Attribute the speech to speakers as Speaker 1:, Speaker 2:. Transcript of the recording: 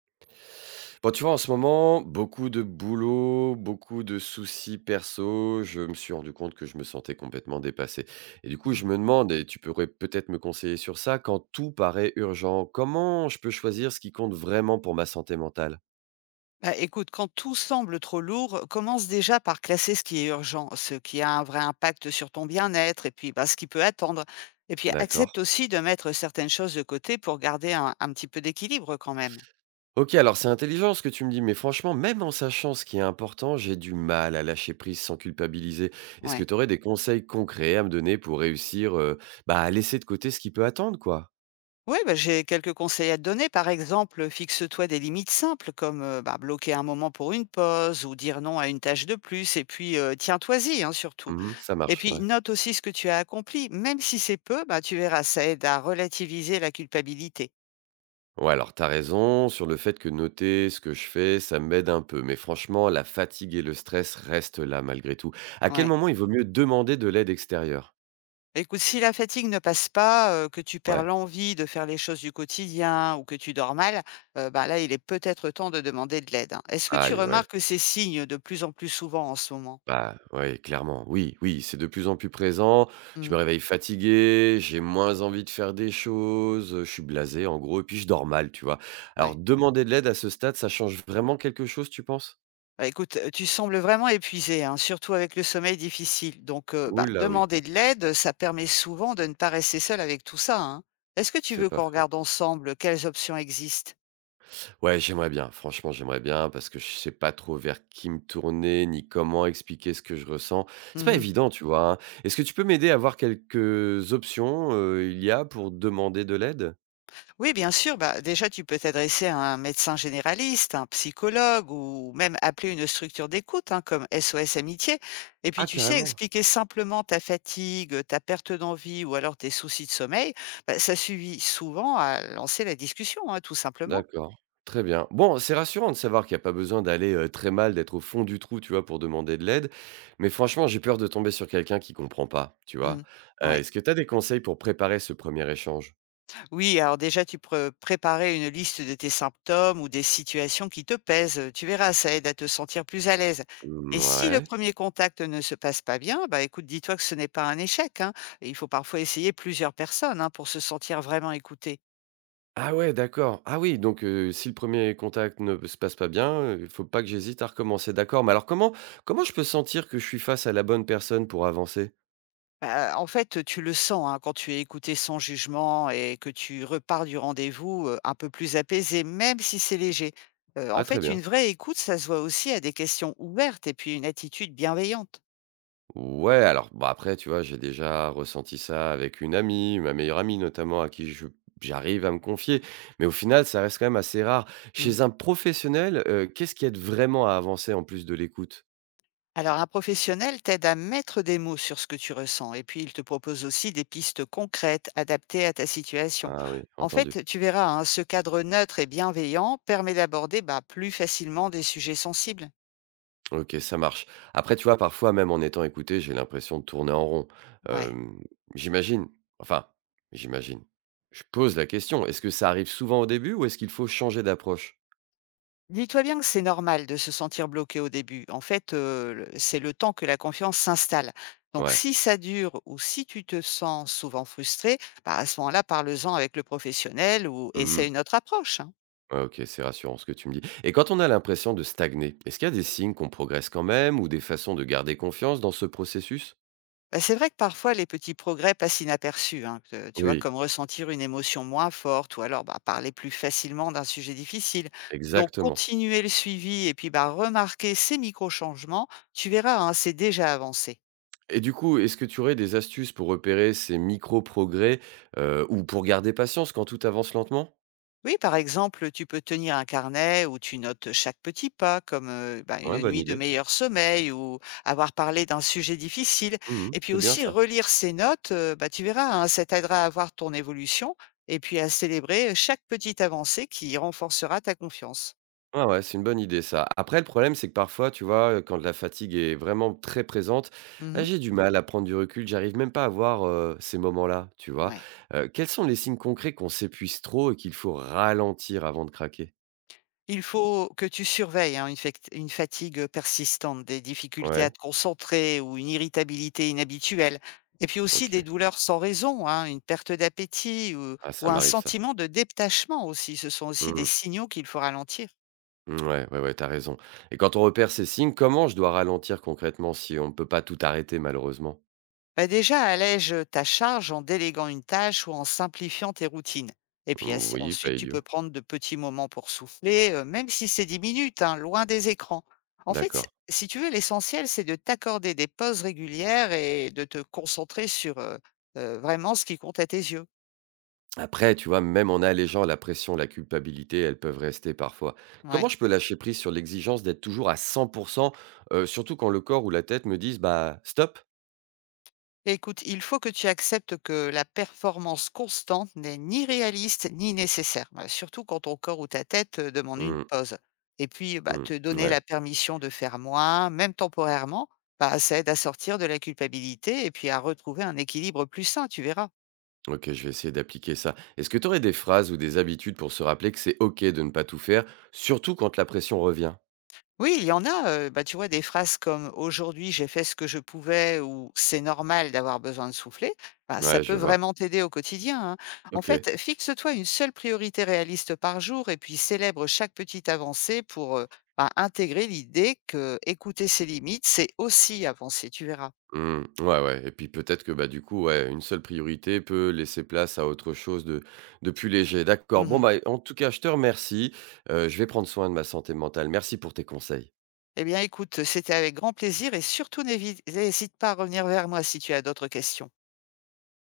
Speaker 1: Bon, tu vois, en ce moment, beaucoup de boulot, beaucoup de soucis perso. Je me suis rendu compte que je me sentais complètement dépassé. Et du coup,
Speaker 2: Mmh.
Speaker 1: je me demande, et tu pourrais peut-être me conseiller sur ça, quand tout paraît urgent, comment je peux choisir ce qui compte vraiment pour ma santé mentale?
Speaker 2: Bah, écoute, quand tout semble trop lourd, commence déjà par classer ce qui est urgent, ce qui a un vrai impact sur ton bien-être et puis bah, ce qui peut attendre. Et puis
Speaker 1: D'accord.
Speaker 2: accepte aussi de mettre certaines choses de côté pour garder un petit peu d'équilibre quand même.
Speaker 1: Ok, alors c'est intelligent ce que tu me dis, mais franchement, même en sachant ce qui est important, j'ai du mal à lâcher prise sans culpabiliser. Est-ce que
Speaker 2: Ouais.
Speaker 1: tu aurais des conseils concrets à me donner pour réussir, bah, à laisser de côté ce qui peut attendre, quoi?
Speaker 2: Oui, bah, j'ai quelques conseils à te donner. Par exemple, fixe-toi des limites simples comme bah, bloquer un moment pour une pause ou dire non à une tâche de plus. Et puis, tiens-toi-y hein, surtout.
Speaker 1: Mhm, ça
Speaker 2: Et
Speaker 1: marche,
Speaker 2: puis,
Speaker 1: ouais.
Speaker 2: note aussi ce que tu as accompli. Même si c'est peu, bah, tu verras, ça aide à relativiser la culpabilité.
Speaker 1: Ouais, alors t'as raison sur le fait que noter ce que je fais, ça m'aide un peu. Mais franchement, la fatigue et le stress restent là malgré tout. À quel
Speaker 2: Ouais.
Speaker 1: moment il vaut mieux demander de l'aide extérieure?
Speaker 2: Écoute, si la fatigue ne passe pas, que tu perds
Speaker 1: Ouais.
Speaker 2: l'envie de faire les choses du quotidien ou que tu dors mal, bah, là, il est peut-être temps de demander de l'aide, hein. Est-ce que tu
Speaker 1: Aïe, ouais.
Speaker 2: remarques ces signes de plus en plus souvent en ce moment?
Speaker 1: Bah, ouais, clairement. Oui, oui, c'est de plus en plus présent. Je
Speaker 2: Hmm,
Speaker 1: me réveille fatigué, j'ai moins envie de faire des choses, je suis blasé en gros, et puis je dors mal, tu vois. Alors,
Speaker 2: ouais.
Speaker 1: demander de l'aide à ce stade, ça change vraiment quelque chose, tu penses?
Speaker 2: Bah, écoute, tu sembles vraiment épuisé, hein, surtout avec le sommeil difficile. Donc, bah,
Speaker 1: Oula, oui,
Speaker 2: demander de l'aide, ça permet souvent de ne pas rester seul avec tout ça, hein. Est-ce que tu
Speaker 1: c'est
Speaker 2: veux
Speaker 1: pas
Speaker 2: qu'on
Speaker 1: faux.
Speaker 2: regarde ensemble quelles options existent?
Speaker 1: Ouais, j'aimerais bien. Franchement, j'aimerais bien parce que je sais pas trop vers qui me tourner, ni comment expliquer ce que je ressens. C'est pas
Speaker 2: Mmh.
Speaker 1: évident, tu vois, hein. Est-ce que tu peux m'aider à voir quelques options, il y a pour demander de l'aide?
Speaker 2: Oui, bien sûr, bah, déjà, tu peux t'adresser à un médecin généraliste, un psychologue ou même appeler une structure d'écoute, hein, comme SOS Amitié. Et puis,
Speaker 1: Ah
Speaker 2: tu sais,
Speaker 1: carrément?
Speaker 2: expliquer simplement ta fatigue, ta perte d'envie ou alors tes soucis de sommeil, bah, ça suffit souvent à lancer la discussion, hein, tout simplement.
Speaker 1: D'accord, très bien. Bon, c'est rassurant de savoir qu'il y a pas besoin d'aller, très mal, d'être au fond du trou, tu vois, pour demander de l'aide. Mais franchement, j'ai peur de tomber sur quelqu'un qui comprend pas, tu
Speaker 2: Mmh.
Speaker 1: vois?
Speaker 2: Ouais.
Speaker 1: Est-ce que tu as des conseils pour préparer ce premier échange?
Speaker 2: Oui, alors déjà, tu peux préparer une liste de tes symptômes ou des situations qui te pèsent. Tu verras, ça aide à te sentir plus à l'aise. Et
Speaker 1: Mmh,
Speaker 2: si le
Speaker 1: ouais.
Speaker 2: premier contact ne se passe pas bien, bah écoute, dis-toi que ce n'est pas un échec, hein. Et il faut parfois essayer plusieurs personnes hein, pour se sentir vraiment écouté.
Speaker 1: Ah ouais, d'accord. Ah oui, donc si le premier contact ne se passe pas bien, il faut pas que j'hésite à recommencer, d'accord. Mais alors comment je peux sentir que je suis face à la bonne personne pour avancer?
Speaker 2: Bah, en fait, tu le sens hein, quand tu es écouté sans jugement et que tu repars du rendez-vous un peu plus apaisé, même si c'est léger. En
Speaker 1: Ah très
Speaker 2: fait, une
Speaker 1: bien.
Speaker 2: vraie écoute, ça se voit aussi à des questions ouvertes et puis une attitude bienveillante.
Speaker 1: Ouais, alors, bah, après, tu vois, j'ai déjà ressenti ça avec une amie, ma meilleure amie notamment, à qui je j'arrive à me confier. Mais au final, ça reste quand même assez rare.
Speaker 2: Mm.
Speaker 1: Chez un professionnel, qu'est-ce qui aide vraiment à avancer en plus de l'écoute?
Speaker 2: Alors, un professionnel t'aide à mettre des mots sur ce que tu ressens et puis il te propose aussi des pistes concrètes adaptées à ta situation.
Speaker 1: Ah oui,
Speaker 2: En
Speaker 1: entendu.
Speaker 2: fait, tu verras, hein, ce cadre neutre et bienveillant permet d'aborder bah, plus facilement des sujets sensibles.
Speaker 1: OK, ça marche. Après, tu vois, parfois, même en étant écouté, j'ai l'impression de tourner en rond.
Speaker 2: Ouais.
Speaker 1: Hem, j'imagine, enfin, j'imagine, je pose la question, est-ce que ça arrive souvent au début ou est-ce qu'il faut changer d'approche?
Speaker 2: Dis-toi bien que c'est normal de se sentir bloqué au début. En fait, c'est le temps que la confiance s'installe. Donc,
Speaker 1: Ouais.
Speaker 2: si ça dure ou si tu te sens souvent frustré, bah, à ce moment-là, parle-en avec le professionnel ou essaie
Speaker 1: Mmh.
Speaker 2: une autre approche, hein.
Speaker 1: Ouais, OK, c'est rassurant ce que tu me dis et quand on a l'impression de stagner, est-ce qu'il y a des signes qu'on progresse quand même ou des façons de garder confiance dans ce processus?
Speaker 2: Bah, c'est vrai que parfois les petits progrès passent inaperçus, hein, tu vois,
Speaker 1: Oui,
Speaker 2: comme ressentir une émotion moins forte ou alors bah, parler plus facilement d'un sujet difficile. Donc
Speaker 1: exactement.
Speaker 2: continuer le suivi et puis bah, remarquer ces micro-changements, tu verras, hein, c'est déjà avancé.
Speaker 1: Et du coup, est-ce que tu aurais des astuces pour repérer ces micro progrès, ou pour garder patience quand tout avance lentement?
Speaker 2: Oui, par exemple, tu peux tenir un carnet où tu notes chaque petit pas, comme bah,
Speaker 1: Ouais,
Speaker 2: une
Speaker 1: bonne
Speaker 2: nuit de
Speaker 1: idée.
Speaker 2: meilleur sommeil ou avoir parlé d'un sujet difficile.
Speaker 1: Mmh mh.
Speaker 2: Et puis
Speaker 1: C'est bien
Speaker 2: aussi
Speaker 1: ça.
Speaker 2: relire ces notes, bah, tu verras, hein, ça t'aidera à voir ton évolution et puis à célébrer chaque petite avancée qui renforcera ta confiance.
Speaker 1: Ouais, ouais, c'est une bonne idée ça. Après le problème, c'est que parfois, tu vois, quand la fatigue est vraiment très présente,
Speaker 2: Mhm.
Speaker 1: ah, j'ai du mal à prendre du recul, j'arrive même pas à voir, ces moments-là, tu vois?
Speaker 2: Ouais.
Speaker 1: Quels sont les signes concrets qu'on s'épuise trop et qu'il faut ralentir avant de craquer?
Speaker 2: Il faut que tu surveilles, hein, une fatigue persistante, des difficultés à
Speaker 1: Ouais,
Speaker 2: te concentrer ou une irritabilité inhabituelle et puis aussi des
Speaker 1: OK.
Speaker 2: douleurs sans raison, hein, une perte d'appétit
Speaker 1: Ah,
Speaker 2: ou
Speaker 1: ça
Speaker 2: un
Speaker 1: m'arrive ça.
Speaker 2: sentiment de détachement aussi. Ce sont aussi
Speaker 1: Mmh
Speaker 2: des
Speaker 1: mh.
Speaker 2: signaux qu'il faut ralentir.
Speaker 1: Mmh, ouais, ouais, ouais, tu as raison. Et quand on repère ces signes, comment je dois ralentir concrètement si on peut pas tout arrêter malheureusement?
Speaker 2: Bah déjà, allège ta charge en déléguant une tâche ou en simplifiant tes routines. Et puis
Speaker 1: Mmh, oui, pas
Speaker 2: ensuite, tu peux
Speaker 1: idiot.
Speaker 2: prendre de petits moments pour souffler, même si c'est 10 minutes, hein, loin des écrans. En fait,
Speaker 1: D'accord.
Speaker 2: si tu veux, l'essentiel, c'est de t'accorder des pauses régulières et de te concentrer sur vraiment ce qui compte à tes yeux.
Speaker 1: Après, tu vois, même en allégeant la pression, la culpabilité, elles peuvent rester parfois. Comment
Speaker 2: Ouais.
Speaker 1: je peux lâcher prise sur l'exigence d'être toujours à 100%, surtout quand le corps ou la tête me disent, bah, stop.
Speaker 2: Écoute, il faut que tu acceptes que la performance constante n'est ni réaliste ni nécessaire, bah, surtout quand ton corps ou ta tête demande une
Speaker 1: Hum,
Speaker 2: pause. Et puis, bah,
Speaker 1: hum,
Speaker 2: te donner la
Speaker 1: Ouais,
Speaker 2: permission de faire moins, même temporairement, bah, ça aide à sortir de la culpabilité et puis à retrouver un équilibre plus sain, tu verras.
Speaker 1: ok, je vais essayer d'appliquer ça. Est-ce que tu aurais des phrases ou des habitudes pour se rappeler que c'est ok de ne pas tout faire, surtout quand la pression revient?
Speaker 2: Oui, il y en a, bah, tu vois, des phrases comme: «Aujourd'hui, j'ai fait ce que je pouvais» ou «C'est normal d'avoir besoin de souffler», bah, ça
Speaker 1: Ouais,
Speaker 2: peut
Speaker 1: je vois.
Speaker 2: vraiment t'aider au quotidien, hein. En
Speaker 1: Ok.
Speaker 2: fait, fixe-toi une seule priorité réaliste par jour et puis célèbre chaque petite avancée pour, bah, intégrer l'idée que écouter ses limites, c'est aussi avancer, tu verras.
Speaker 1: Mmh. Ouais, ouais et puis peut-être que, bah, du coup, ouais, une seule priorité peut laisser place à autre chose de plus léger. D'accord. Bon,
Speaker 2: Mmh.
Speaker 1: bah, en tout cas, je te remercie, je vais prendre soin de ma santé mentale. Merci pour tes conseils.
Speaker 2: Eh bien écoute, c'était avec grand plaisir et surtout n'hésite pas à revenir vers moi si tu as d'autres questions.